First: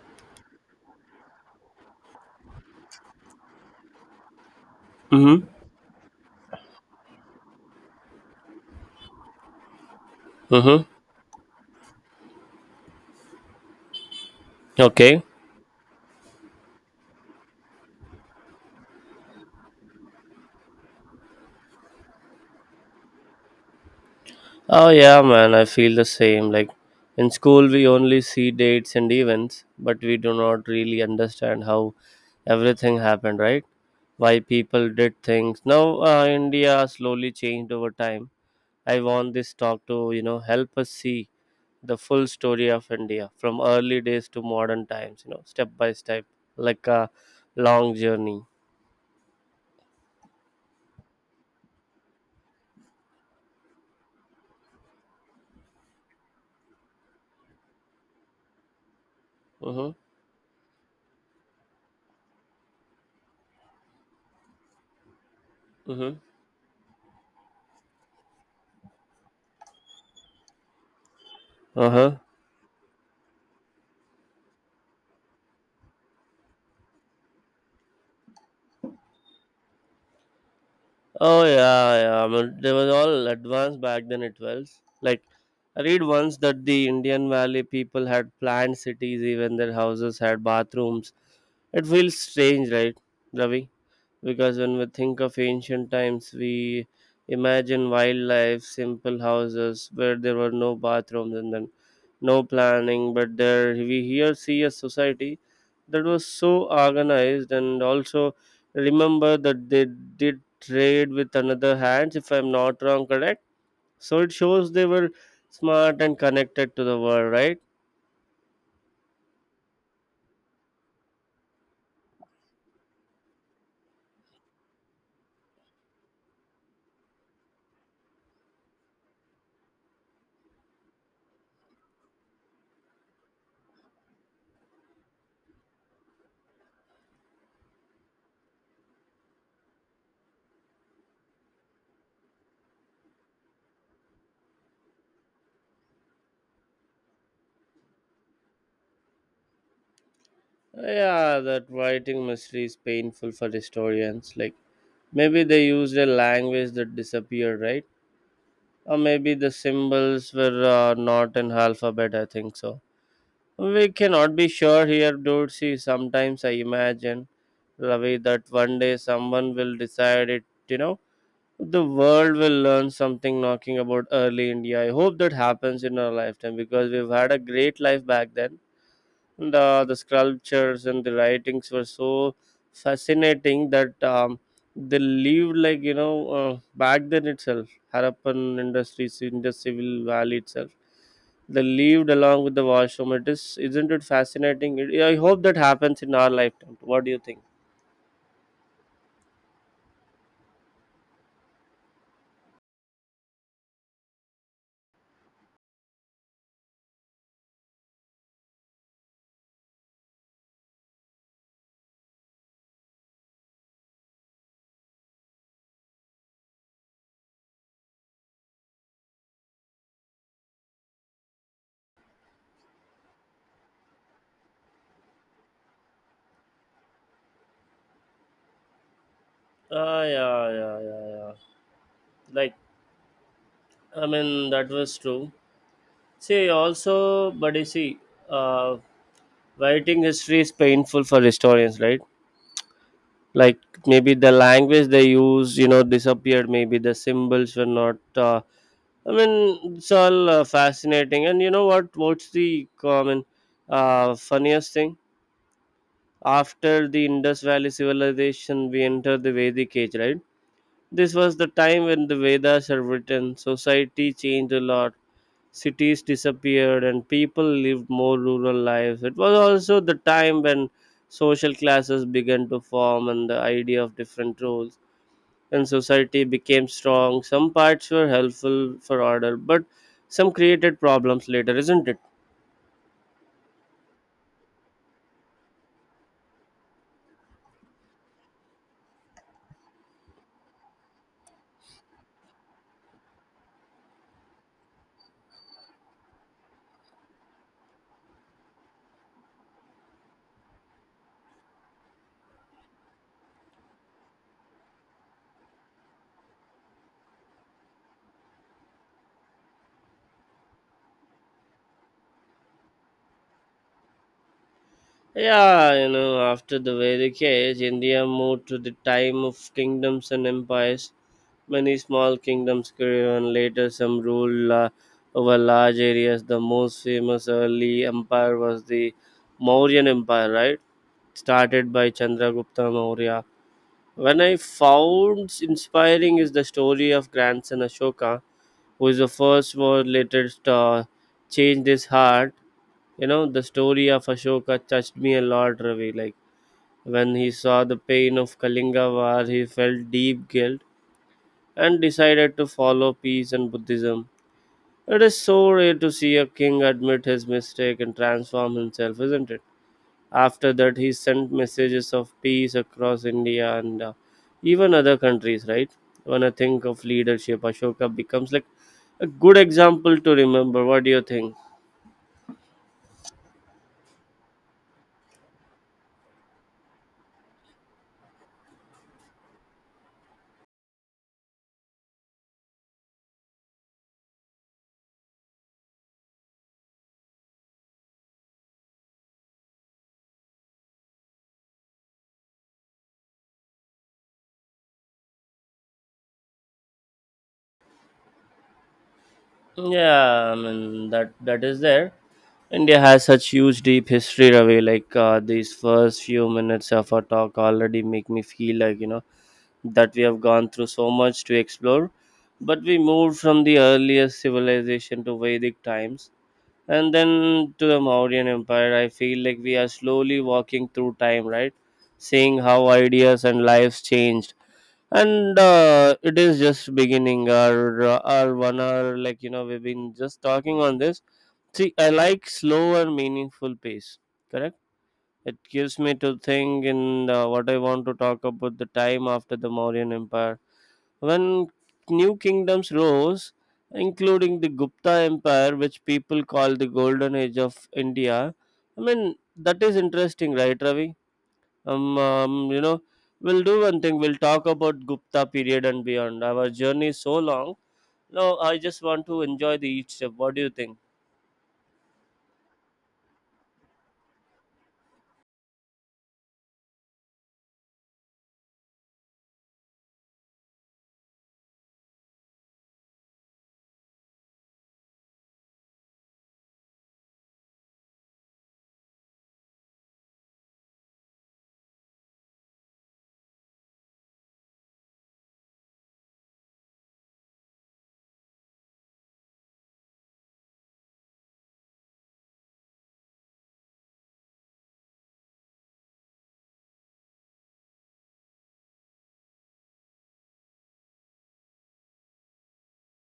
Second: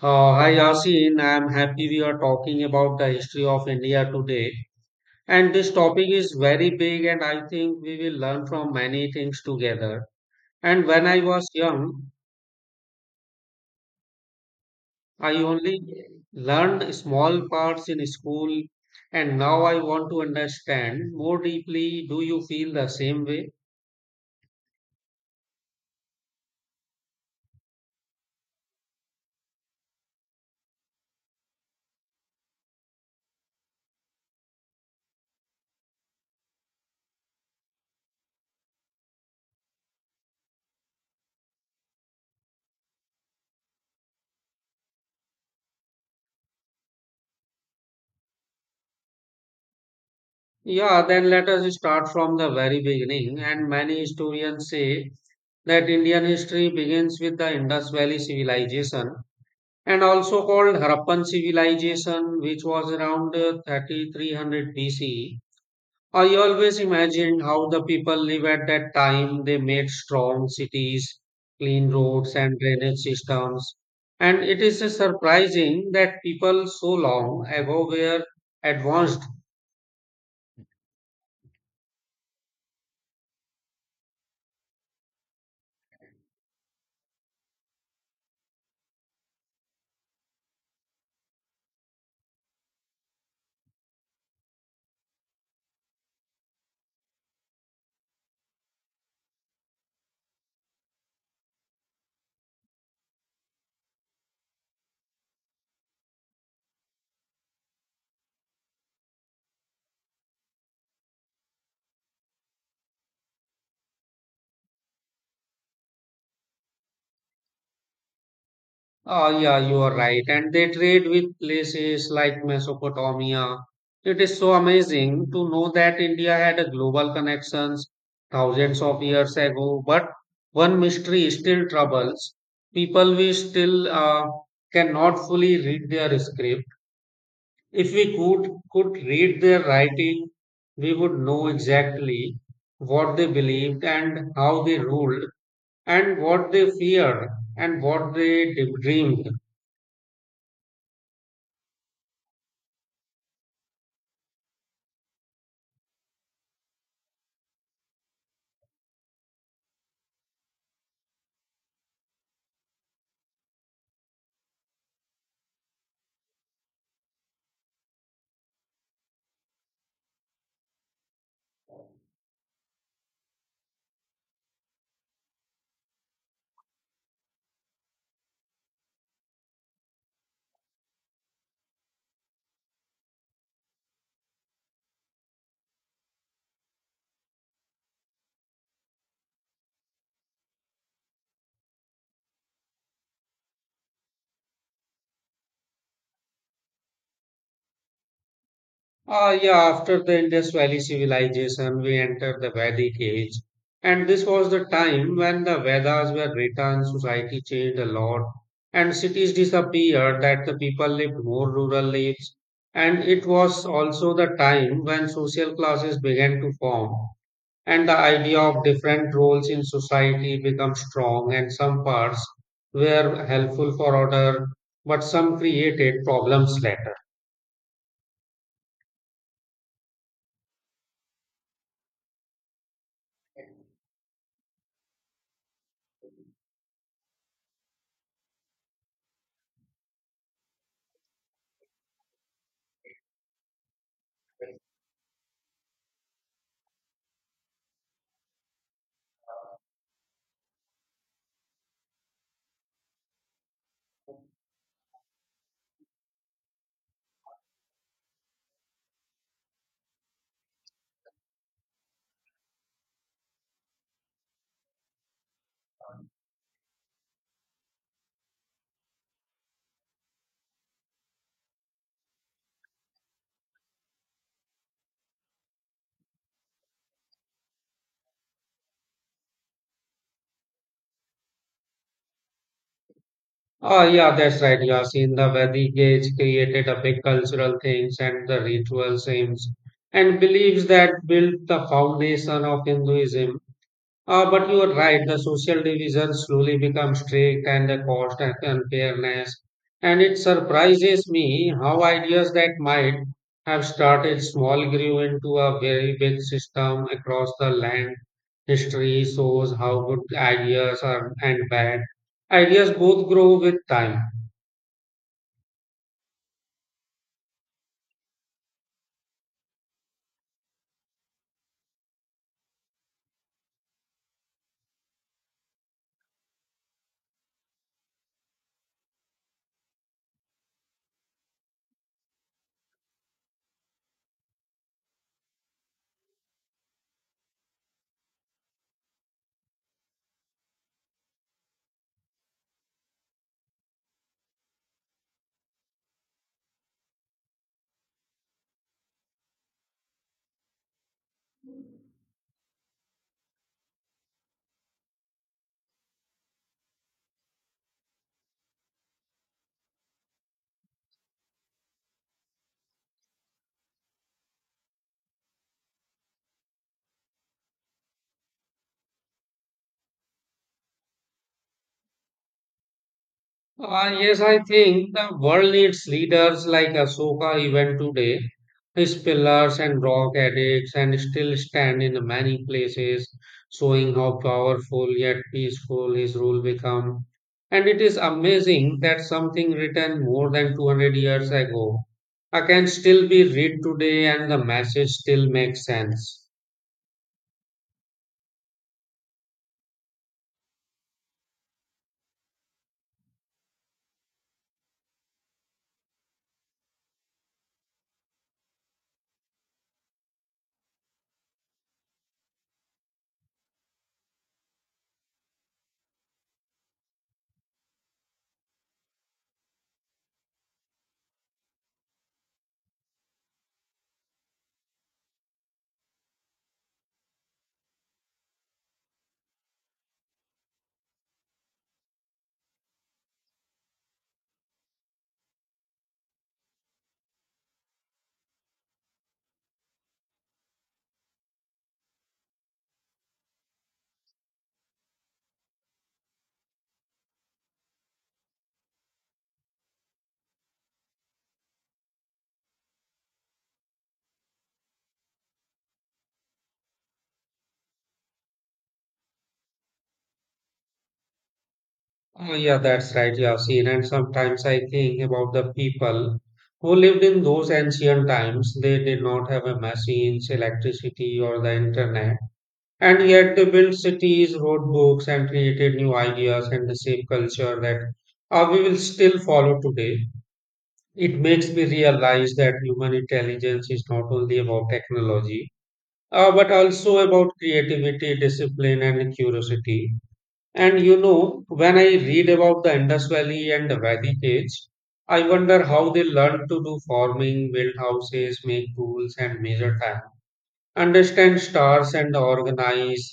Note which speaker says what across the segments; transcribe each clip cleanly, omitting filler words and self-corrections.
Speaker 1: Hi Yasin, I am happy we are talking about the history of India today.
Speaker 2: Mm-hmm.
Speaker 1: And this topic is very big, and I think we will learn from many things together.
Speaker 2: Mm-hmm.
Speaker 1: And when I was young,
Speaker 2: Okay.
Speaker 1: I only learned small parts in school, and now I want to understand more deeply. Do you feel the same way?
Speaker 2: Oh yeah, man, I feel the same. Like, in school we only see dates and events, but we do not really understand how everything happened, right? Why people did things. Now India slowly changed over time. I want this talk to, you know, help us see the full story of India from early days to modern times, you know, step by step, like a long journey.
Speaker 1: Yeah, then let us start from the very beginning. And many historians say that Indian history begins with the Indus Valley civilization
Speaker 2: Mm-hmm.
Speaker 1: and also called Harappan civilization, which was around 3300 BCE.
Speaker 2: Mm-hmm.
Speaker 1: I always imagined how the people lived at that time. They made strong cities, clean
Speaker 2: Uh-huh.
Speaker 1: roads, and drainage systems. And it is surprising that people so long ago were advanced.
Speaker 2: Oh, yeah, yeah. I mean, they were all advanced back then. It was like I read once that the Indian Valley people had planned cities, even their houses had bathrooms. It feels strange, right, Ravi? Because when we think of ancient times we imagine wildlife simple houses where there were no bathrooms and then no planning, but there we here see a society that was so organized, and also remember that they did trade with another hands, if I'm not wrong, correct? So it shows they were smart and connected to the world, right?
Speaker 1: Oh, yeah, you are right. And they trade with places like Mesopotamia. It is so amazing to know that India had a global connections thousands of years ago. But one mystery still troubles people. We still cannot fully read their script. If we could read their writing, we would know exactly what they believed and how they ruled and what they feared and what they dreamed.
Speaker 2: Yeah, that writing mystery is painful for historians. Like, maybe they used a language that disappeared, right? Or maybe the symbols were not in alphabet, I think so. We cannot be sure here, dude. See, sometimes I imagine, Ravi, that one day someone will decide it, you know, the world will learn something knocking about early India. I hope that happens in our lifetime because we've had a great life back then, and the sculptures and the writings were so fascinating that they lived like back then itself, harappan industries in the civil valley itself, they lived along with the washroom. It is, isn't it fascinating? I hope that happens in our lifetime. What do you think?
Speaker 1: Yeah, after the Indus Valley civilization, we enter the Vedic age. And this was the time when the Vedas were written, society changed a lot, and cities disappeared, that the people lived more rural lives. And it was also the time when social classes began to form, and the idea of different roles in society became strong, and some parts were helpful for order, but some created problems later.
Speaker 2: Ah, yeah, yeah, yeah, yeah. Like, I mean, that was true. See, also, but you see, uh, writing history is painful for historians, right? Like maybe the language they use, you know, disappeared. Maybe the symbols were not I mean, it's all fascinating. And you know what's the common funniest thing? After the indus valley civilization we enter the vedic age, right? This was the time when the vedas are written, society changed a lot, cities disappeared and people lived more rural lives. It was also the time when social classes began to form and the idea of different roles and society became strong. Some parts were helpful for order, but some created problems later, isn't it?
Speaker 1: Oh, yeah, that's right, Yasin. The Vedic age created a big cultural things and the ritual aims and beliefs that built the foundation of Hinduism. But you are right, the social division slowly becomes strict and the cost and unfairness. And it surprises me how ideas that might have started small grew into a very big system across the land. History shows how good ideas are and bad ideas both grow with time.
Speaker 2: Yeah, you know, after the Vedic age, India moved to the time of kingdoms and empires. Many small kingdoms grew, and later some over large areas. The most famous early empire was the Mauryan Empire, right? Started by Chandragupta Maurya. When I found inspiring is the story of grandson Ashoka, who is the first war later changed his heart. You know, the story of Ashoka touched me a lot, Ravi. Like when he saw the pain of Kalinga War, he felt deep guilt and decided to follow peace and Buddhism. It is so rare to see a king admit his mistake and transform himself, isn't it? After that, he sent messages of peace across India and even other countries, right? When I think of leadership, Ashoka becomes like a good example to remember. What do you think?
Speaker 1: Yes, I think the world needs leaders like Ahsoka even today. His pillars and rock addicts and still stand in many places, showing how powerful yet peaceful his rule become. And it is amazing that something written more than 200 years ago can still be read today and the message still makes sense.
Speaker 2: Yeah, I mean that is there. India has such huge deep history, Ravi. Like these first few minutes of our talk already make me feel like, you know, that we have gone through so much to explore. But we moved from the earliest civilization to Vedic times, and then to the Mauryan Empire. I feel like we are slowly walking through time, right? Seeing how ideas and lives changed, and it is just beginning. Our 1 hour, like you know, we've been just talking on this. See, I like slow and meaningful pace. Correct. It gives me to think in the, what I want to talk about the time after the Mauryan Empire. When new kingdoms rose, including the Gupta Empire, which people call the Golden Age of India, I mean, that is interesting, right, Ravi? You know, we'll do one thing, we'll talk about Gupta period and beyond. Our journey is so long. No, I just want to enjoy the each step. What do you think?
Speaker 1: Oh, yeah, that's right, Yasin. And sometimes I think about the people who lived in those ancient times. They did not have a machines, electricity, or the internet. And yet they built cities, wrote books, and created new ideas and the same culture that we will still follow today. It makes me realize that human intelligence is not only about technology, but also about creativity, discipline, and curiosity. And you know, when I read about the Indus Valley and the Vedic Age, I wonder how they learned to do farming, build houses, make tools, and measure time, understand stars, and organize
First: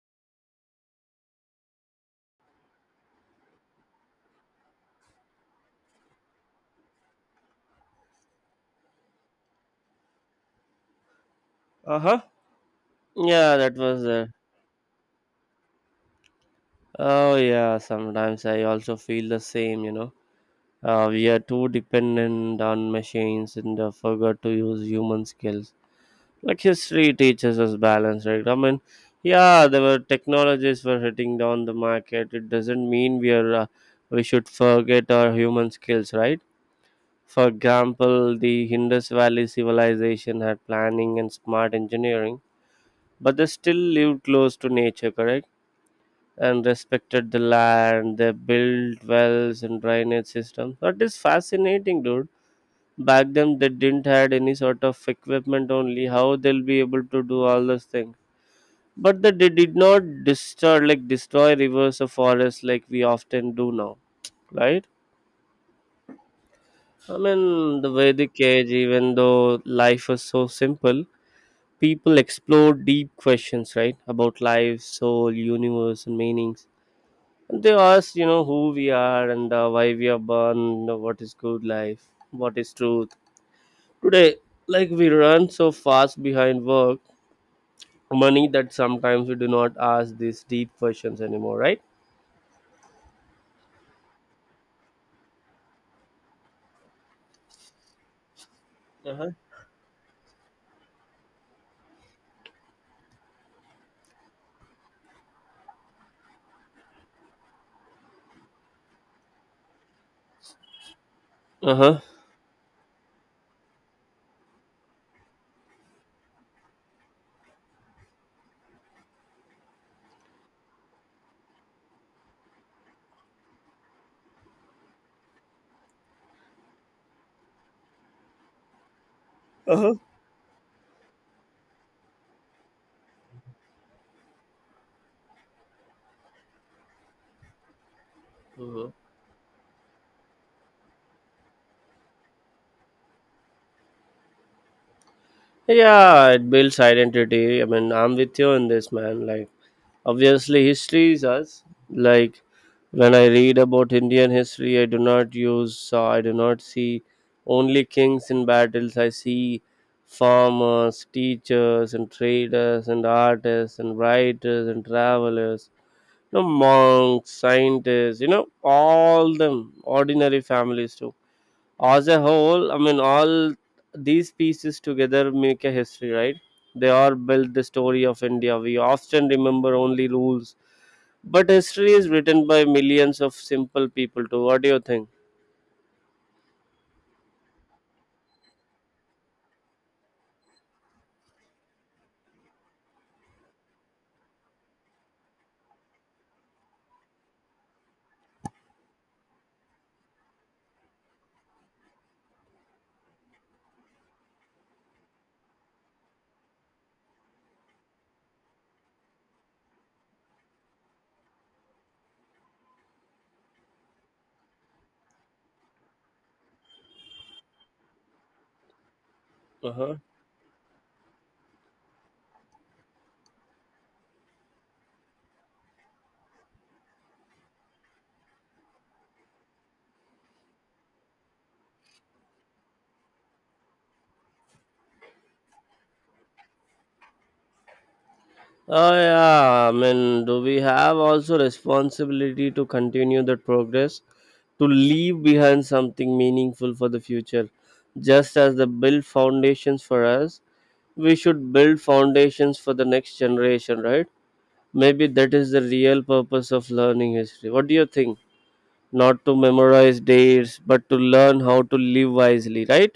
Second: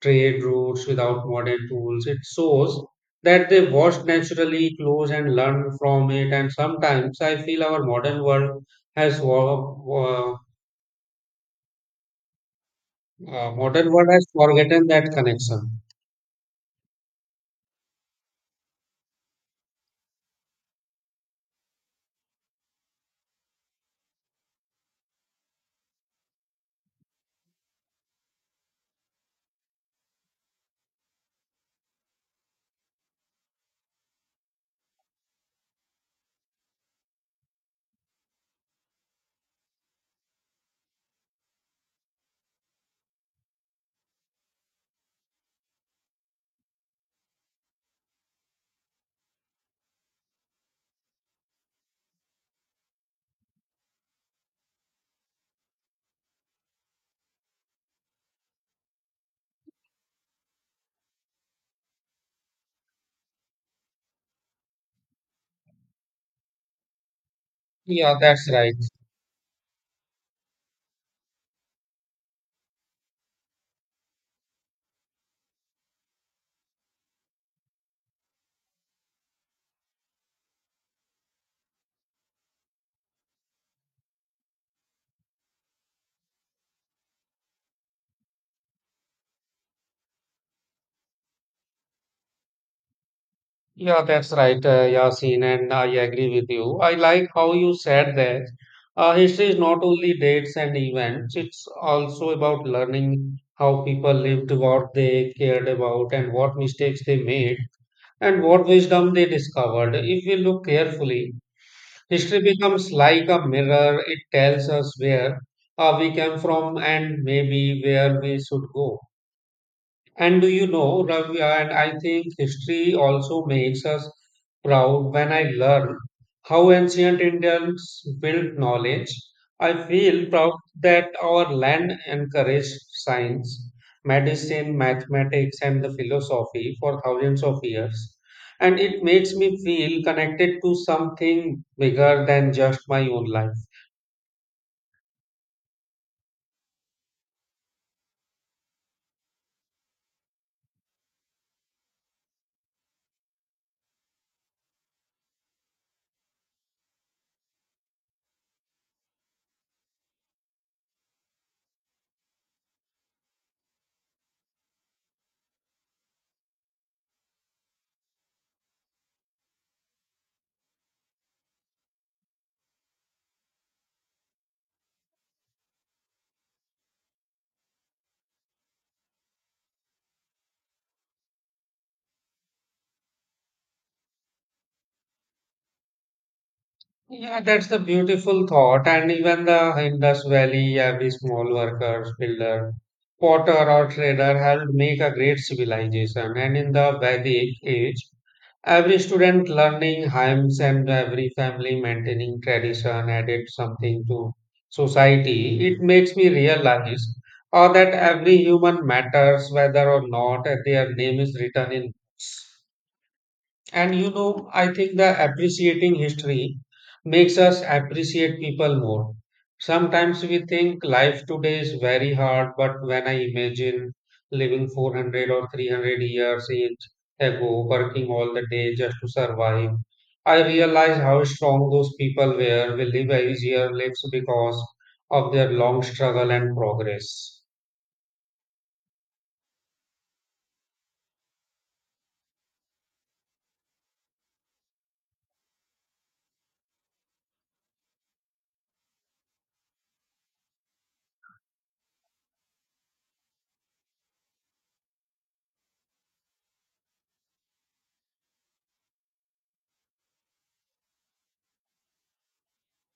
Speaker 1: trade routes without modern tools. It shows that they watched naturally, close, and learned from it. And sometimes I feel our modern world has wa- wa-
Speaker 2: Uh huh.
Speaker 1: uh,
Speaker 2: Yeah, that
Speaker 1: modern
Speaker 2: was
Speaker 1: world has
Speaker 2: there.
Speaker 1: forgotten that connection.
Speaker 2: Oh yeah, sometimes I also feel the same, you know. We are too dependent on machines and forgot to use human skills. Like history teaches us balance, right? I mean, yeah, there were technologies were hitting down the market. It doesn't mean we are we should forget our human skills, right? For example, the Indus Valley civilization had planning and smart engineering, but they still lived close to nature, correct? And respected the land. They built wells and drainage systems. That is fascinating, dude. Back then, they didn't had any sort of equipment. Only how they'll be able to do all those things. But that they did not destroy, like destroy rivers or forests like we often do now, right? I mean, the
Speaker 1: Yeah,
Speaker 2: Vedic
Speaker 1: that's
Speaker 2: age,
Speaker 1: right.
Speaker 2: even though life was so simple, people explored deep questions, right, about life, soul, universe, and meanings. They ask, you know, who we are and why we are born, you know, what is good life, what is truth today. Like we run so fast behind work, money, that sometimes we do not ask these deep questions anymore, right?
Speaker 1: Yeah, that's right, Yasin, and I agree with you. I like how you said that
Speaker 2: Uh-huh.
Speaker 1: history is not only dates and events, it's also about learning how people lived, what they cared about, and what mistakes they made, and what wisdom they discovered. If we look carefully,
Speaker 2: Uh-huh.
Speaker 1: history becomes like a mirror, it tells us where we came from and maybe where we should go. And do you know, Ravi, and I think history also makes us proud when I learn how ancient Indians built knowledge.
Speaker 2: Uh-huh. uh
Speaker 1: I
Speaker 2: huh.
Speaker 1: feel proud that our land encouraged science, medicine, mathematics, and the philosophy for thousands of years. And
Speaker 2: Hmm.
Speaker 1: it makes me feel connected to something bigger than just my own life.
Speaker 2: Yeah, it builds identity. I mean, I'm with you in this, man. Like obviously history is us. Like when I read about Indian history, I do not use, I do not see only kings in battles. I see farmers, teachers, and traders, and artists, and writers, and travelers, you know, monks, scientists, you know, all them, ordinary families too. As a whole, I mean, all these pieces together make a history, right? They all build the story of india. We often remember only rules, but history is written by millions of simple people too. What do you think?
Speaker 1: Yeah, that's the beautiful thought. And even the Indus Valley, every small worker, builder, potter, or trader helped make a great civilization. And in the Vedic age, every student learning hymns and every family maintaining tradition added something to society. It makes me realize or that every human matters whether or not their name is written in and you know, I think the appreciating history makes us appreciate people more.
Speaker 2: Uh-huh.
Speaker 1: Sometimes we think life today is very hard, but when I imagine living 400 or 300 years age ago, working all the day just to survive, I realize how strong those people were. We live easier lives because of their long struggle and progress.
Speaker 2: Oh, yeah, I mean, do we have also responsibility to continue that progress, to leave behind something meaningful for the future? Just as they build foundations for us, we should build foundations for the next generation, right? Maybe that is the real purpose of learning history. What do you think? Not to memorize dates, but to learn how to live wisely, right?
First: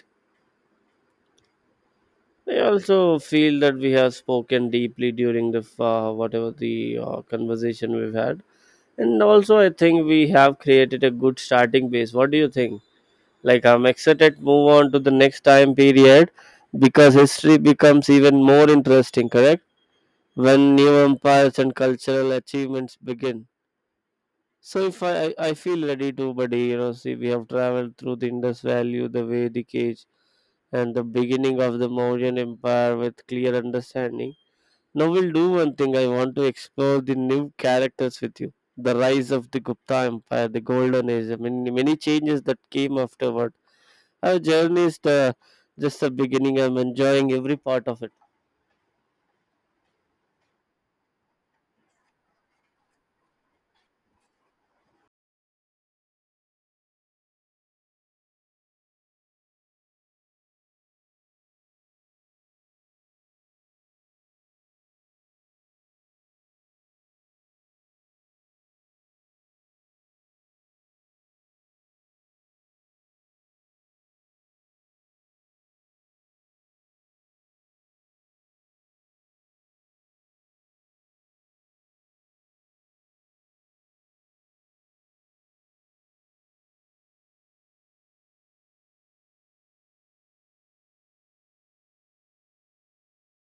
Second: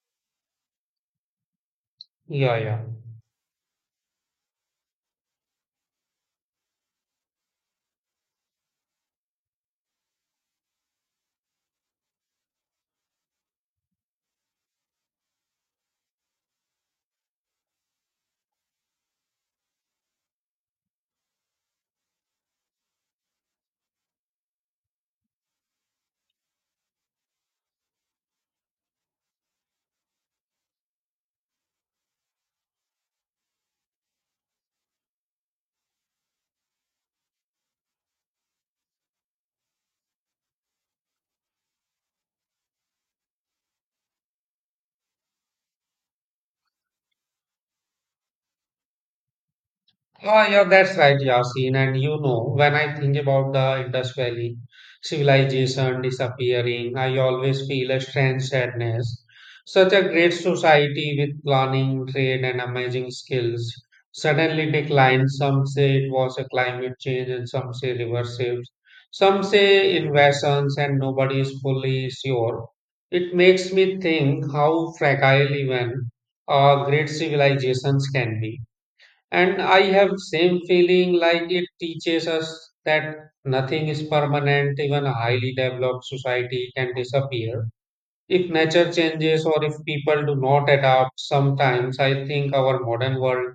Speaker 1: Yeah,
Speaker 2: I
Speaker 1: yeah.
Speaker 2: also feel that we have spoken deeply during the whatever the conversation we've had, and also I think we have created a good starting base. What do you think? Like I'm excited to move on to the next time period because history becomes even more interesting. Correct? When new empires and cultural achievements begin. So if I, I feel ready to, buddy, you know, see, we have traveled through the Indus Valley, the Vedic age, and the beginning of the Mauryan Empire with clear understanding. Now we'll do one thing. I want to explore the new characters with you. The rise of the Gupta Empire, the Golden Age, I mean, many changes that came afterward. Our journey is the, just the beginning. I'm enjoying every part of it.
Speaker 1: Oh, yeah, that's right, Yasin. And you know, when I think about the Indus Valley civilization disappearing, I always feel a strange sadness. Such a great society with planning, trade, and amazing skills suddenly declined. Some say it was a climate change, and some say river shifts. Some say invasions, and nobody is fully sure. It makes me think how fragile even great civilizations can be, and I have same feeling like it teaches us that nothing is permanent, even a highly developed society can disappear if nature changes or if people do not adapt. Sometimes I think our modern world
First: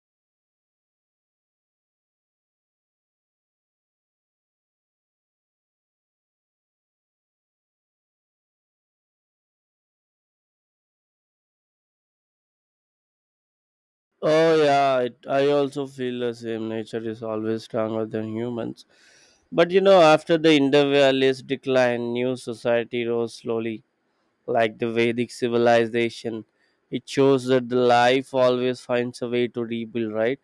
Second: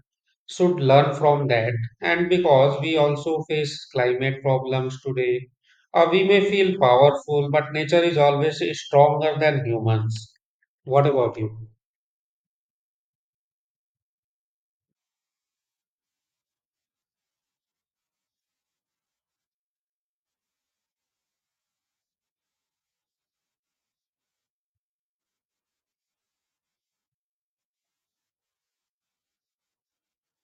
Speaker 1: should learn from that, and because we also face climate problems today, we may feel powerful but nature is always stronger than humans. What about you?
Speaker 2: Oh yeah, I also feel the same. Nature is always stronger than humans. But you know, after the Indo Valley's decline, new society rose slowly, like the Vedic civilization. It shows that the life always finds a way to rebuild, right?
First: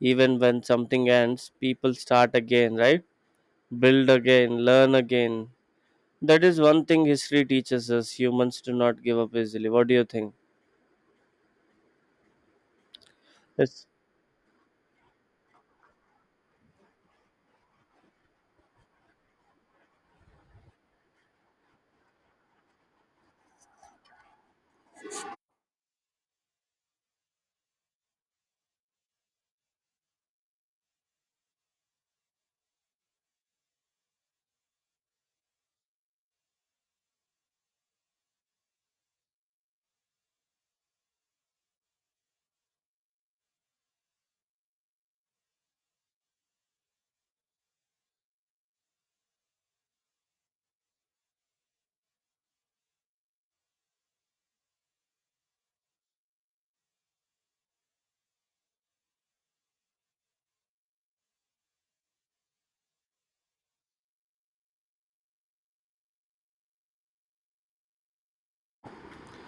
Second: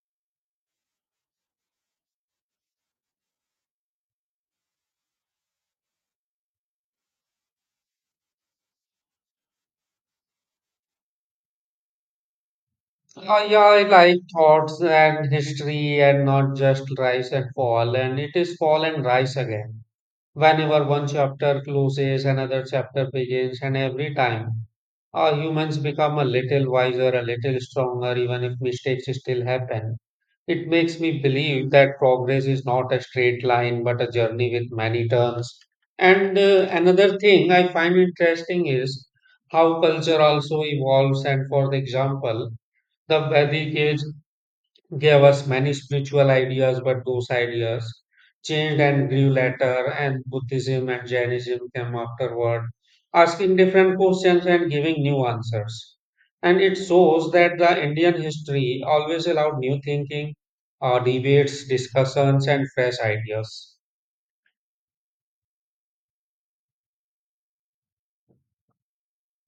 Speaker 2: Even when something ends, people start again, right? Build again, learn again. That is one thing history teaches us. Humans do not give up easily. What do you think?
Speaker 1: Yeah, I
Speaker 2: Yes.
Speaker 1: like thoughts and history and not just rise and fall. And it is fall and rise again. Whenever one chapter closes, another chapter begins, and every time humans become a little wiser, a little stronger, even if mistakes still happen. It makes me believe that progress is not a straight line but a journey with many turns. And another thing I find interesting is how culture also evolves. And for the example, the Vedic age gave us many spiritual ideas, but those ideas changed and grew later, and Buddhism and Jainism came afterward, asking different questions and giving new answers. And it shows that the Indian history always allowed new thinking, debates, discussions, and fresh ideas.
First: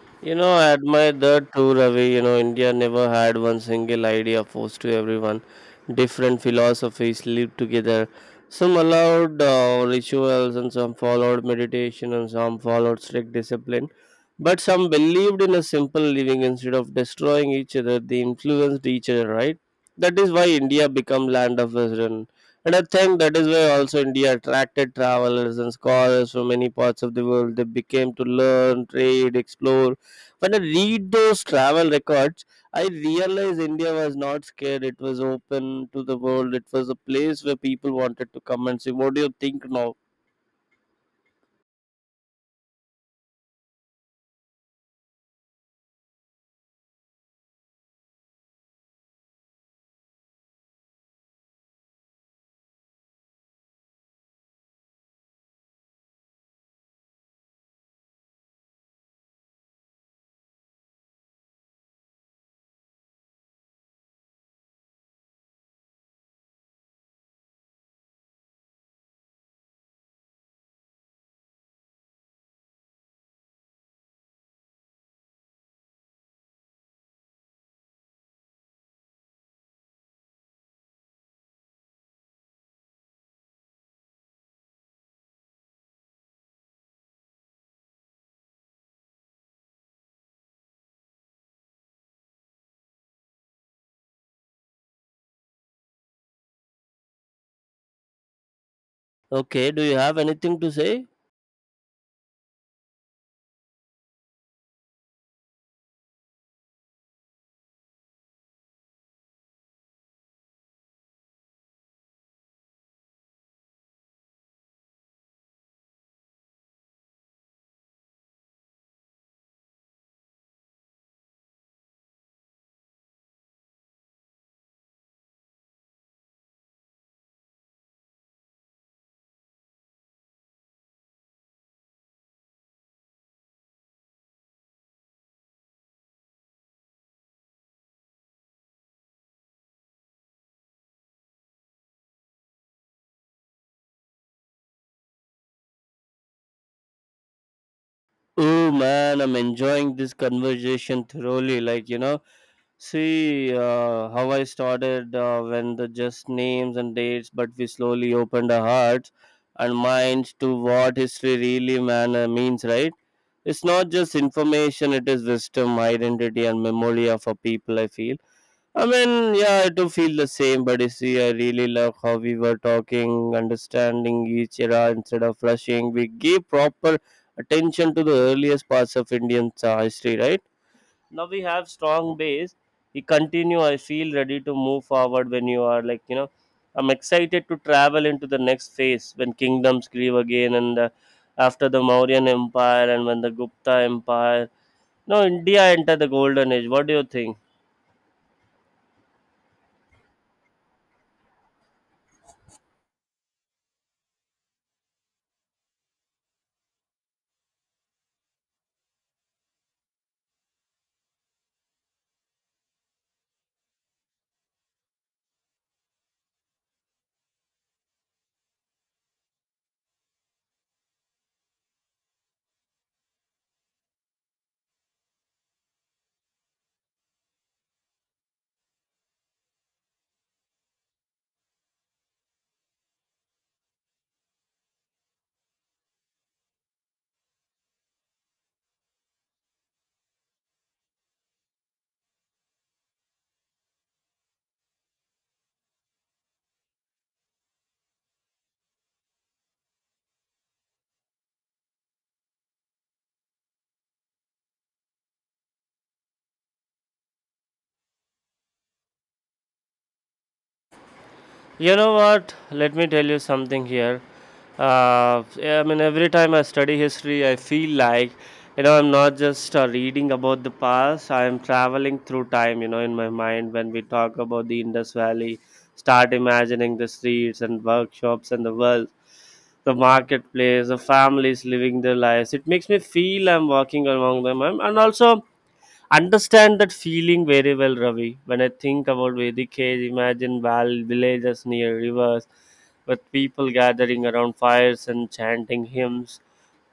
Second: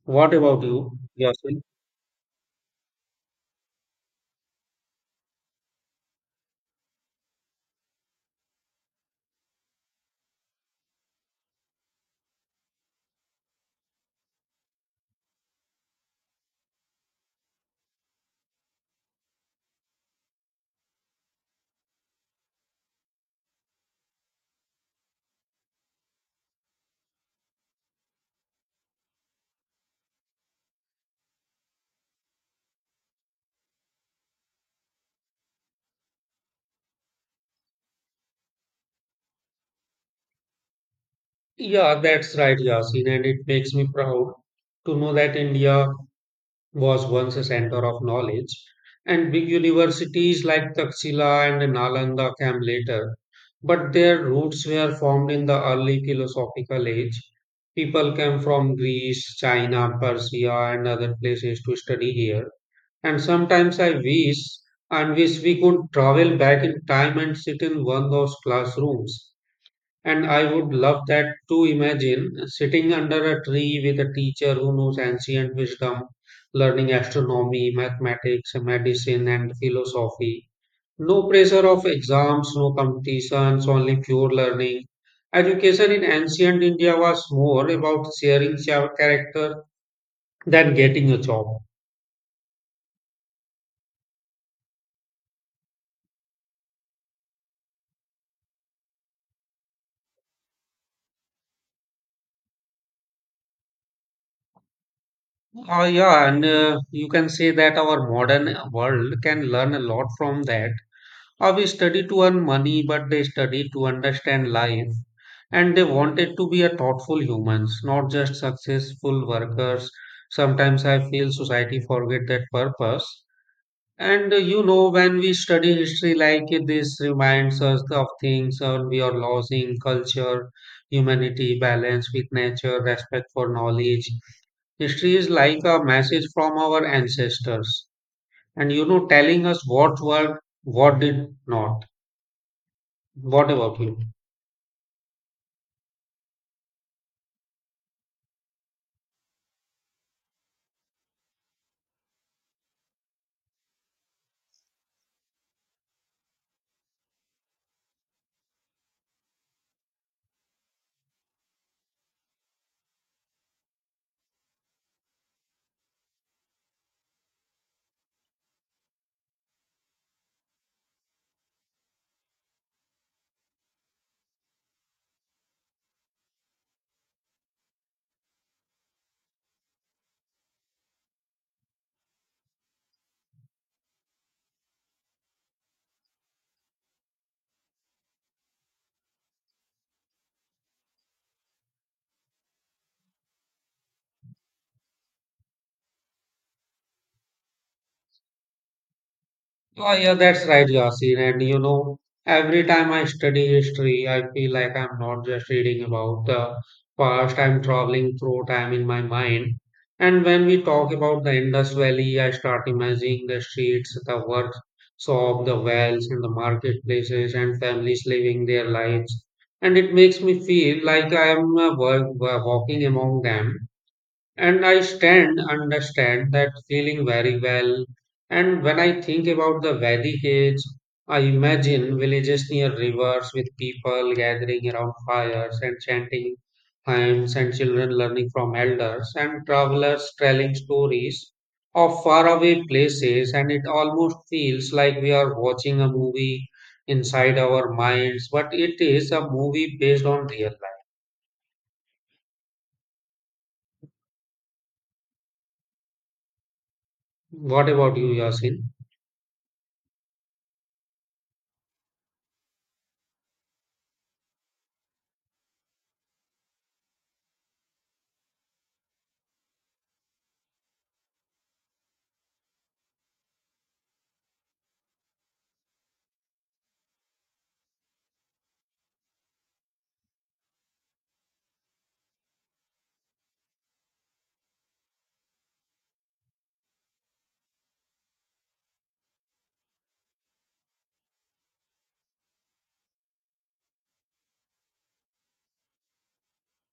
Speaker 1: What
Speaker 2: You know,
Speaker 1: about
Speaker 2: I
Speaker 1: you,
Speaker 2: admire that
Speaker 1: Yasin?
Speaker 2: too, Ravi. You know, India never had one single idea forced to everyone. Different philosophies lived together. Some allowed rituals, and some followed meditation, and some followed strict discipline. But some believed in a simple living instead of destroying each other. They influenced each other, right? That is why India became land of wisdom. And I think that is why also India attracted travelers and scholars from many parts of the world. They became to learn, trade, explore. When I read those travel records, I realized India was not scared. It was open to the world. It was a place where people wanted to come and see. What do you think now?
Speaker 1: Yeah, that's right, Yasin, and it makes me proud to know that India was once a center of knowledge, and big universities like Taxila and Nalanda came later, but their roots were formed in the early philosophical age. People came from Greece, China, Persia, and other places to study here. And sometimes I wish we could travel back in time and sit in one of those classrooms, and I would love that to imagine sitting under a tree with a teacher who knows ancient wisdom, learning astronomy, mathematics, medicine, and philosophy. No pressure of exams, no competitions, only pure learning. Education in ancient India was more about sharing character than getting a job.
Speaker 2: Okay, do you have anything to say?
Speaker 1: Oh, yeah, and you can say that our modern world can learn a lot from that. We study to earn money, but they study to understand life. And they wanted to be a thoughtful humans, not just successful workers. Sometimes I feel society forget that purpose. And you know, when we study history like this, reminds us of things we are losing: culture, humanity, balance with nature, respect for knowledge. History is like a message from our ancestors, and you know, telling us what worked, what did not. What about you?
Speaker 2: Oh man, I'm enjoying this conversation thoroughly. Like, you know, see how I started when the just names and dates, but we slowly opened our hearts and minds to what history really man, means, right? It's not just information, it is wisdom, identity, and memory of a people, I feel. I mean, yeah, I do feel the same, but you see, I really love how we were talking, understanding each era instead of rushing. We gave proper attention to the earliest parts of Indian history, right? Now we have strong base. You continue. I feel ready to move forward when you are, like, I'm excited to travel into the next phase when kingdoms grieve again, and after the Mauryan Empire and when the Gupta Empire. Now India enter the golden age. What do you think?
Speaker 1: Oh, yeah, that's right, Yasin. And you know, every time I study history, I feel like I'm not just reading about the past, I'm traveling through time in my mind. And when we talk about the Indus Valley, I start imagining the streets, the workshop, the wells, and the marketplaces, and families living their lives. And it makes me feel like I am walking among them. And I stand understand that feeling very well. And when I think about the Vedic age, I imagine villages near rivers with people gathering around fires and chanting hymns and children learning from elders and travelers telling stories of faraway places, and it almost feels like we are watching a movie inside our minds, but it is a movie based on real life. What about you, Yasin?
Speaker 2: You know what? Let me tell you something here. I mean, every time I study history, I feel like, I'm not just reading about the past. I'm traveling through time, in my mind. When we talk about the Indus Valley, start imagining the streets and workshops and the world, the marketplace, the families living their lives. It makes me feel I'm walking among them. I'm, and also, understand that feeling very well, Ravi. When I think about Vedic age, imagine villages near rivers with people gathering around fires and chanting hymns,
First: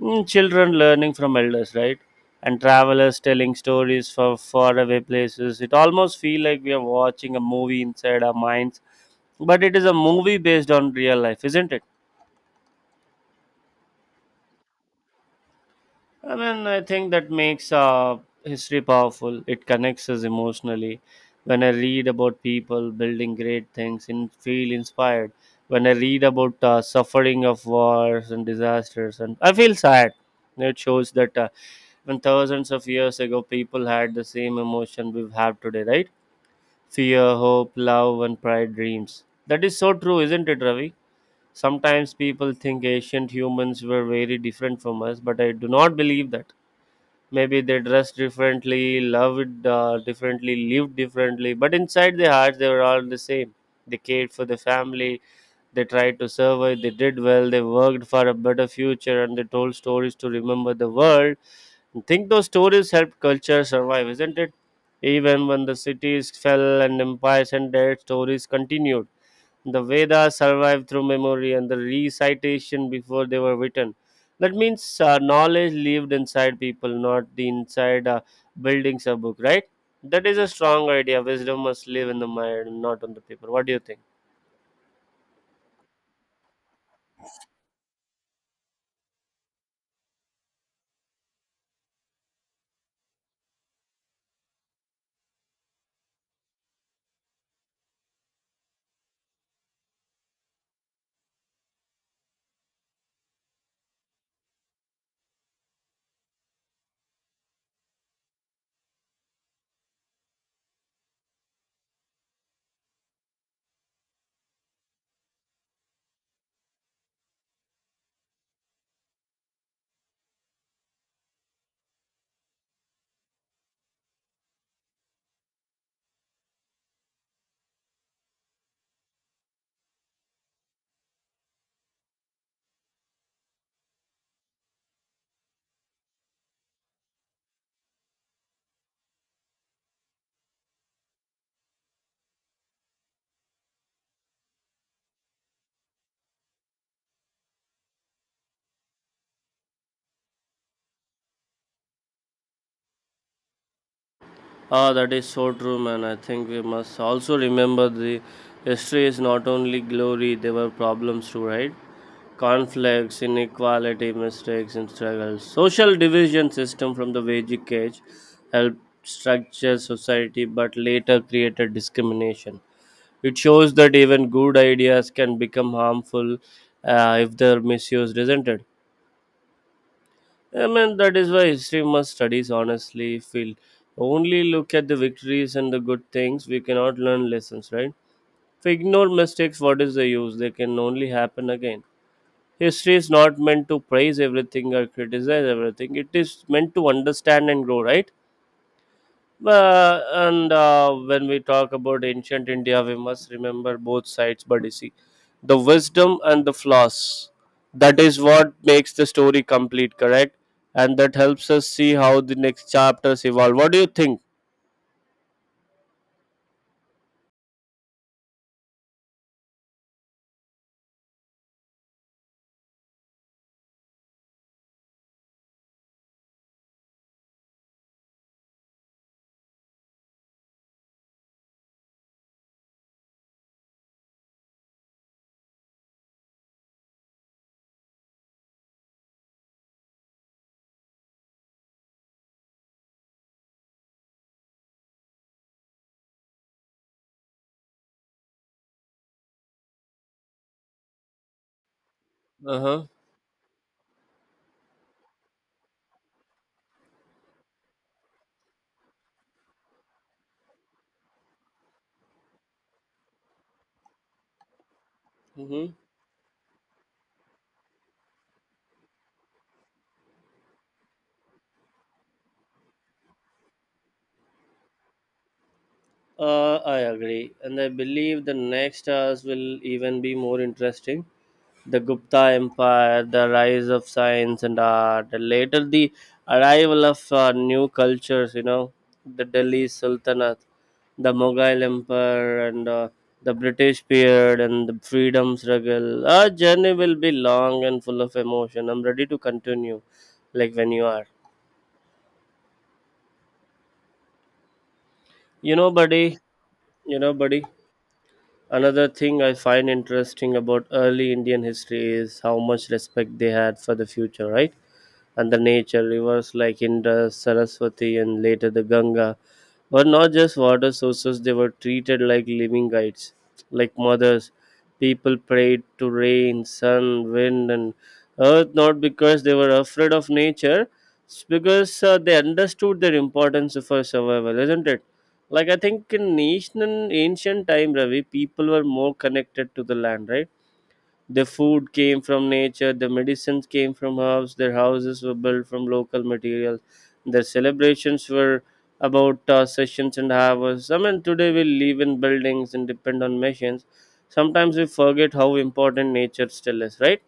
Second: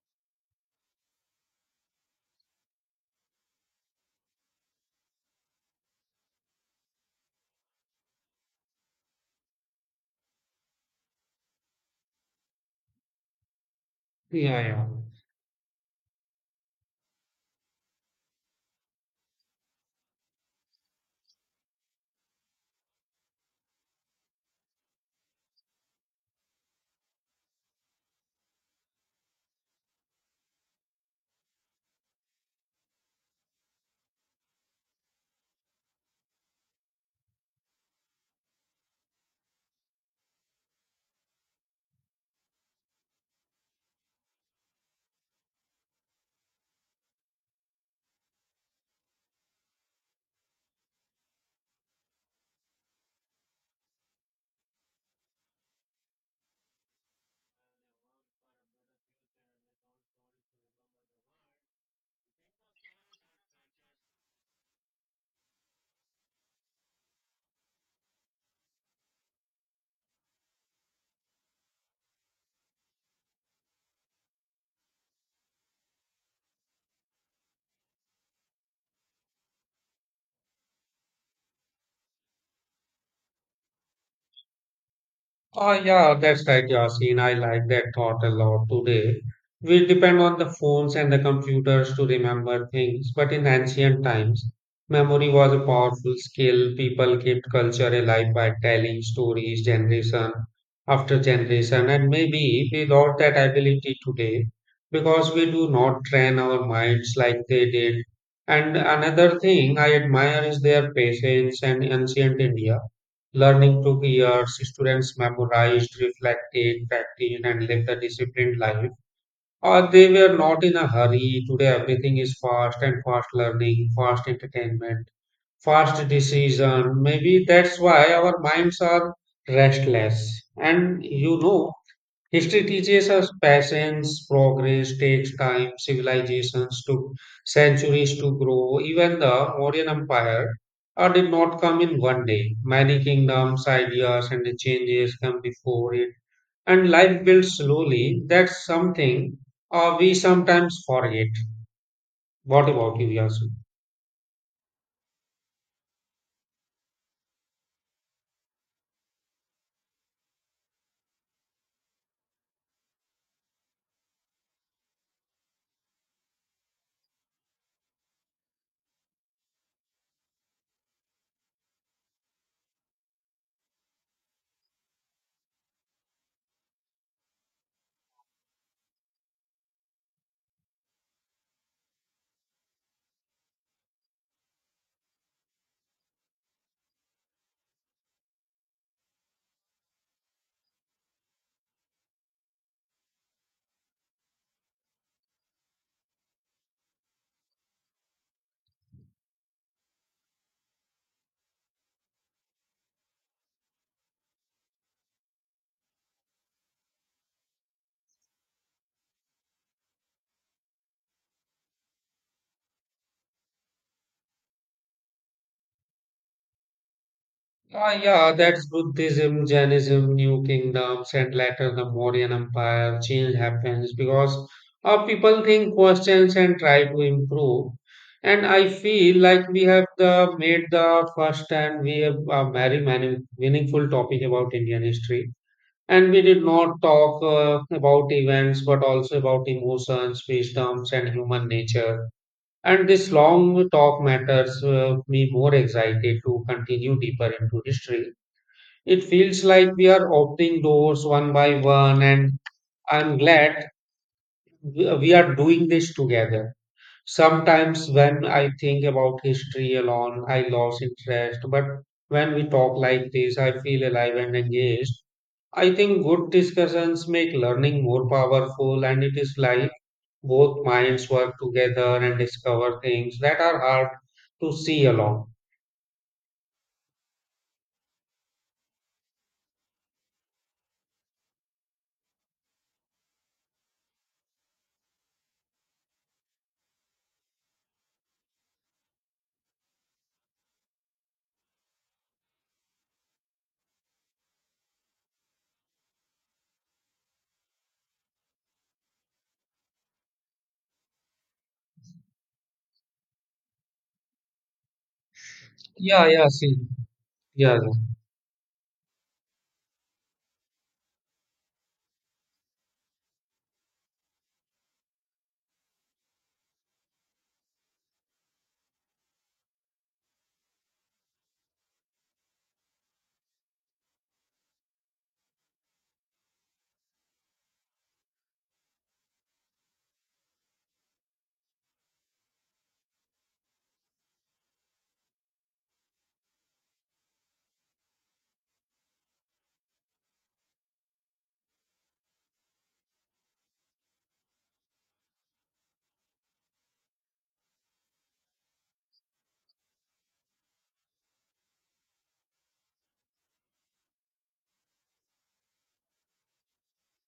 Speaker 2: Mm, children learning from elders, right? And travelers telling stories from faraway places. It almost feels like we are watching a movie inside our minds, but it is a movie based on real life, isn't it?
Speaker 1: Yeah, yeah.
Speaker 2: I mean, I think that makes history powerful. It connects us emotionally. When I read about people building great things and feel inspired, when I read about suffering of wars and disasters, and I feel sad. It shows that when thousands of years ago, people had the same emotion we have today, right? Fear, hope, love, and pride, dreams. That is so true, isn't it, Ravi? Sometimes people think ancient humans were very different from us, but I do not believe that. Maybe they dressed differently, loved differently, lived differently, but inside their hearts they were all the same. They cared for the family, they tried to survive, they did well, they worked for a better future, and they told stories to remember the world. I think those stories helped culture survive, isn't it? Even when the cities fell and empires ended, stories continued. The Vedas survived through memory and the recitation before they were written. That means knowledge lived inside people, not the inside buildings or book, right? That is a strong idea. Wisdom must live in the mind, not on the paper. What do you think?
Speaker 1: Oh, yeah, that's right, Yasin. I like that thought a lot today. We depend on the phones and the computers to remember things, but in ancient times, memory was a powerful skill. People kept culture alive by telling stories generation after generation, and maybe we lost that ability today because we do not train our minds like they did. And another thing I admire is their patience and ancient India. Learning took years. Students memorized, reflected, practiced, and lived a disciplined life. Or they were not in a hurry. Today, everything is fast and fast learning, fast entertainment, fast decision. Maybe that's why our minds are restless. And you know, history teaches us patience, progress takes time, civilizations took centuries to grow. Even the Mauryan Empire did not come in one day. Many kingdoms, ideas, and changes come before it. And life builds slowly. That's something we sometimes forget. What about you, Yasu?
Speaker 2: Ah, that is so true, man. I think we must also remember the history is not only glory, there were problems too, right? Conflicts, inequality, mistakes, and struggles. Social division system from the Vedic age helped structure society but later created discrimination. It shows that even good ideas can become harmful if they're misused, isn't it? I mean, that is why history must studies honestly. Feel, only look at the victories and the good things, we cannot learn lessons, right? If we ignore mistakes, what is the use? They can only happen again. History is not meant to praise everything or criticize everything, it is meant to understand and grow, right? And When we talk about ancient India, we must remember both sides, buddy. See, the wisdom and the flaws. That is what makes the story complete, correct? And that helps us see how the next chapters evolve. What do you think?
Speaker 1: Ah, yeah, that's Buddhism, Jainism, New Kingdoms, and later the Mauryan Empire. Change happens because people think questions and try to improve. And I feel like we have the, made the first and we have a very meaningful topic about Indian history. And we did not talk about events, but also about emotions, wisdoms, and human nature. And this long talk matters me more excited to continue deeper into history. It feels like we are opening doors one by one, and
Speaker 2: Uh huh.
Speaker 1: I'm glad we are doing this together. Sometimes, when I think about history alone, I lose interest, but when we talk like this, I feel alive and engaged.
Speaker 2: Mm-hmm.
Speaker 1: I think good discussions make learning more powerful, and it is like both minds work together and discover things that are hard to see alone.
Speaker 2: I agree, and I believe the next hours will even be more interesting. The Gupta Empire, the rise of science and art, and later the arrival of new cultures. You know, the Delhi Sultanate, the Mughal Empire, and the British period, and the freedom struggle. Our journey will be long and full of emotion. I'm ready to continue, like when you are. You know,
Speaker 1: Yeah,
Speaker 2: buddy.
Speaker 1: yeah, see.
Speaker 2: You know, buddy.
Speaker 1: Yeah,
Speaker 2: Another thing I find interesting about early Indian history is how much respect they had for the future, right? And the nature rivers like Indus, Saraswati, and later the Ganga were not just water sources, they were treated like living guides, like mothers. People prayed to rain, sun, wind, and earth, not because they were afraid of nature, it's because they understood their importance for survival, isn't it? Like I think in ancient time, Ravi, people were more connected to the land, right? The food came from nature, the medicines came from herbs, their houses were built from local materials, their celebrations were about sessions and hours. I mean, today we live in buildings and depend on machines. Sometimes we forget how important nature still is, right?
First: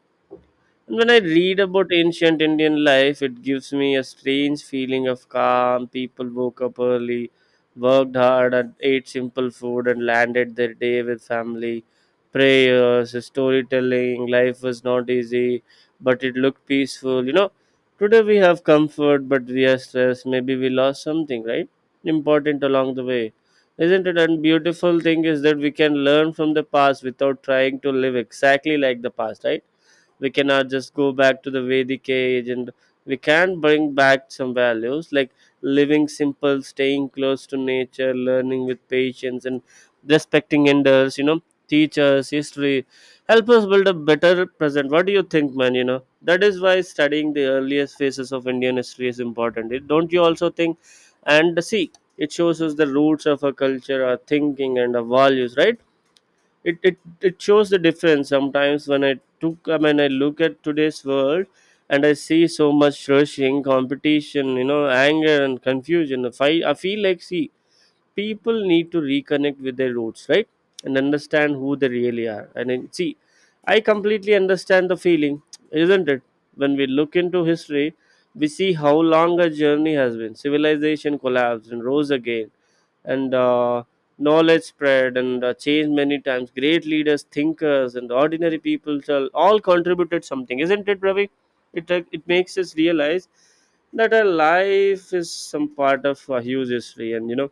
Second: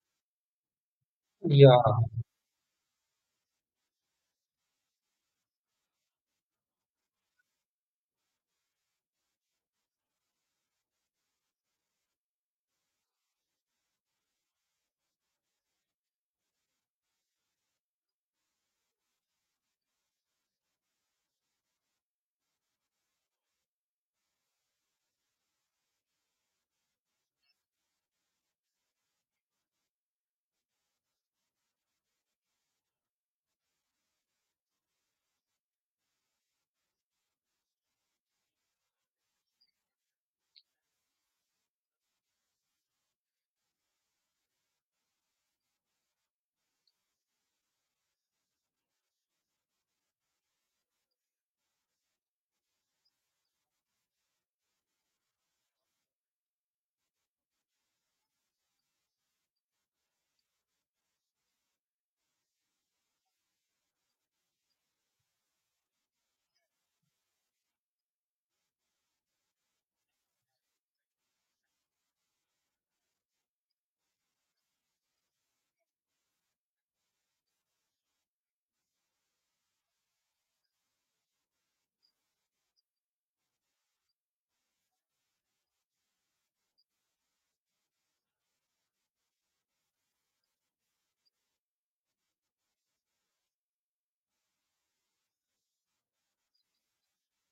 Speaker 2: And when I read about
Speaker 1: yeah,
Speaker 2: ancient Indian life, it gives me a strange feeling of calm. People woke up early, worked hard, and ate simple food, and landed their day with family, prayers, storytelling. Life was not easy, but it looked peaceful. You know, today we have comfort, but we are stressed. Maybe we lost something, right? Important along the way. Isn't it? And beautiful thing is that we can learn from the past without trying to live exactly like the past, right? We cannot just go back to the Vedic age, and we can bring back some values like living simple, staying close to nature, learning with patience, and respecting elders, you know, teachers. History help us build a better present. What do you think, man? You know, that is why studying the earliest phases of Indian history is important. Don't you also think and see, it shows us the roots of our culture, our thinking, and our values, right? It shows the difference. Sometimes when I took I mean I look at today's world, and I see so much rushing, competition, you know, anger and confusion, if I I feel like, see, people need to reconnect with their roots, right? And understand who they really are. And then, see, I completely understand the feeling, isn't it? When we look into history, we see how long a journey has been. Civilization collapsed and rose again, and knowledge spread and changed many times. Great leaders, thinkers, and ordinary people all contributed something, isn't it, Ravi? It makes us realize that our life is some part of a huge history. And you know,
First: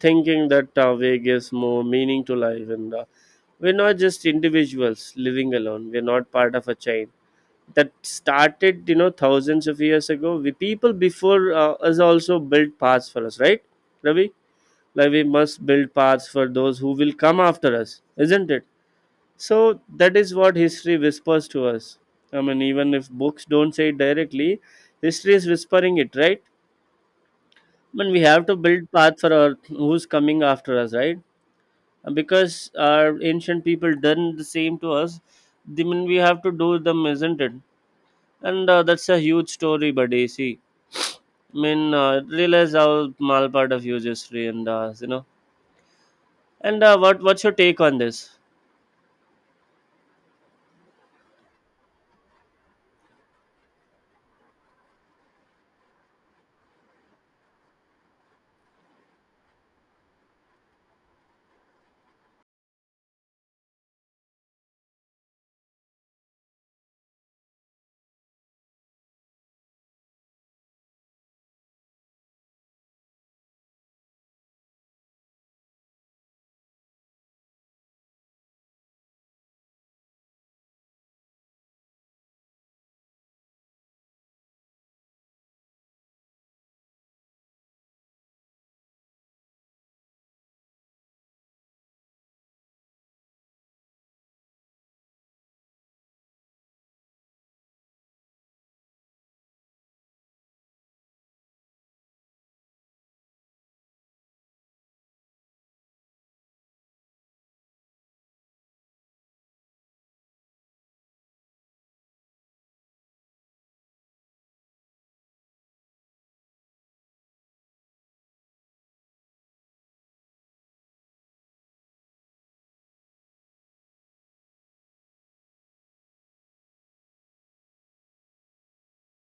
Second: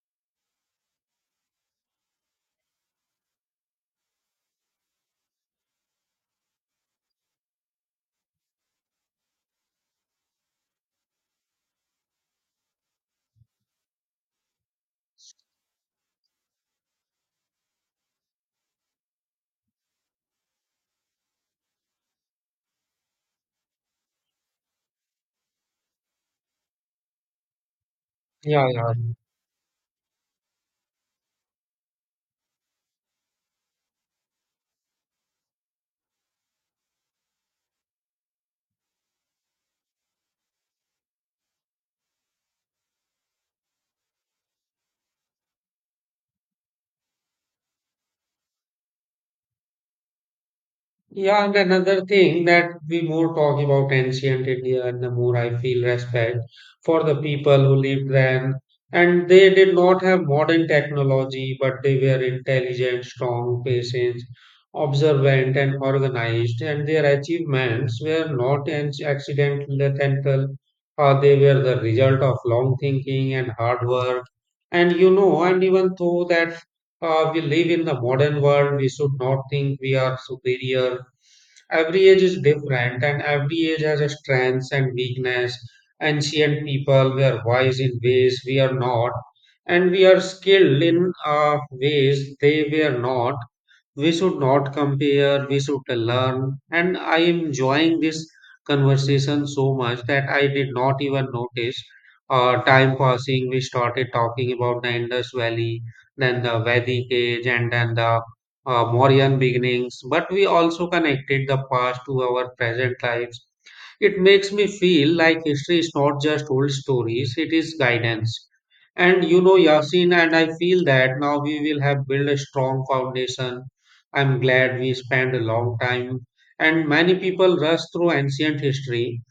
Speaker 2: thinking that way gives more meaning to life. And we're not just individuals living alone, we're not part of a chain that started, you know, thousands of years ago. We, people before us, also built paths for us, right, Ravi? Like we must build paths for those who will come after us, isn't it? So that is what history whispers to us. I mean, even if books don't say it directly, history is whispering it, right? I mean, we have to
Speaker 1: yeah, yeah,
Speaker 2: build
Speaker 1: yeah.
Speaker 2: path for our who's coming after us, right? Because our ancient people done the same to us. I mean, we have to do them, isn't it? And that's a huge story, buddy. See, I mean, realize how mal part of huge history. And you know. And what's your take on this?
Speaker 1: Yeah, and another thing that we more talk about ancient India and the more I feel respect for the people who lived then. And they did not have modern technology, but they were intelligent, strong, patient, observant, and organized. And their achievements were not an accidental, they were the result of long thinking and hard work. And you know, and even though that we live in the modern world, we should not think we are superior. Every age is different, and every age has its strengths and weakness. Ancient people were wise in ways we are not, and we are skilled in ways they were not. We should not compare, we should learn. And I am enjoying this conversation so much that I did not even notice time passing. We started talking about the Indus Valley, then the Vedic age, and then the Mauryan beginnings, but we also connected the past to our present lives. It makes me feel like history is not just old stories, it is guidance. And you know, Yasin, and I feel that now we will have built a strong foundation. I'm glad we spent a long time, and many people rush through ancient history.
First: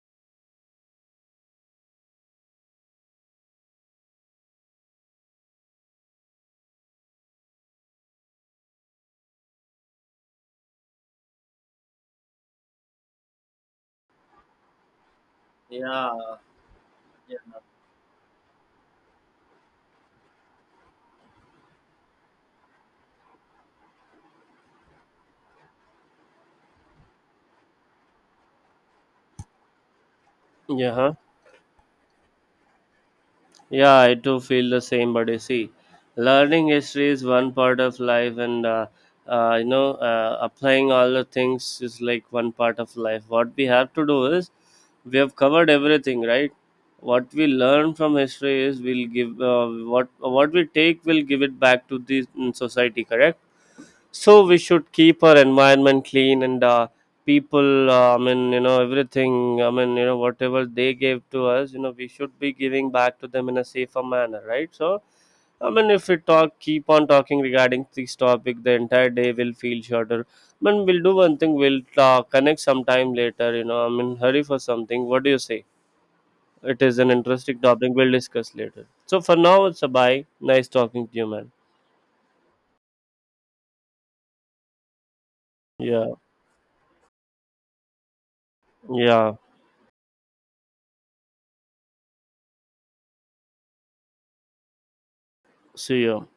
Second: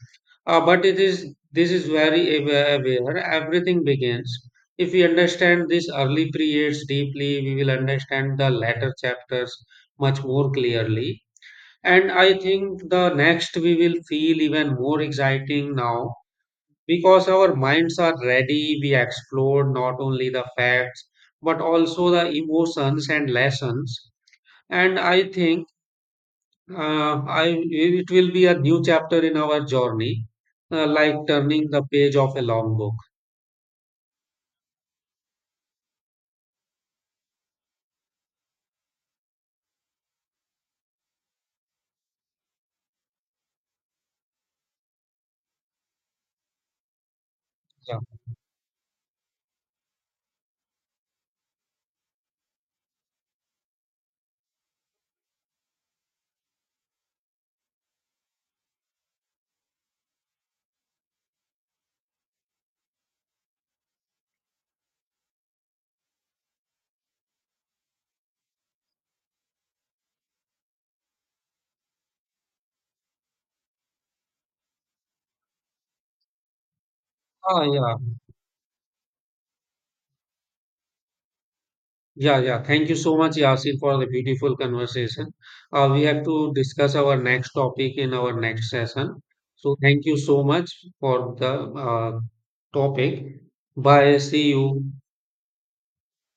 Speaker 1: But it is this is very aware, where everything begins. If we understand these early periods deeply, we will understand the later chapters much more clearly. And I think the next we will feel even more exciting now
Speaker 2: Yeah,
Speaker 1: because our minds are ready. We explore not only the facts but also the emotions and lessons. And I think I it will be a new chapter in our journey,
Speaker 2: yeah. Huh?
Speaker 1: like turning the page of a long book.
Speaker 2: Yeah, I too feel the same, but see, learning history is one part of life, and you know, applying all the things is like one part of life. What we have to do is we have covered everything, right? What we learn
Speaker 1: Yeah.
Speaker 2: from history is we'll give what we take, we'll give it back to the mm, society, correct? So we should keep our environment clean and people. I mean, you know, everything. I mean, you know, whatever they gave to us, you know, we should be giving back to them in a safer manner, right? So, I mean, if we talk, keep on talking regarding this topic, the entire day will feel shorter. I mean, we'll do one thing. We'll connect sometime later. You know, I mean, hurry for something. What do you say? It is an interesting
Speaker 1: Ah,
Speaker 2: topic.
Speaker 1: yeah.
Speaker 2: We'll discuss later. So for now, it's a bye. Nice talking to you, man.
Speaker 1: Yeah, yeah. Thank you so much, Yasin, for the beautiful conversation. We
Speaker 2: Yeah,
Speaker 1: have to discuss our next topic in our next session.
Speaker 2: yeah.
Speaker 1: So thank you so much for the topic. Bye. See you.
Speaker 2: See you.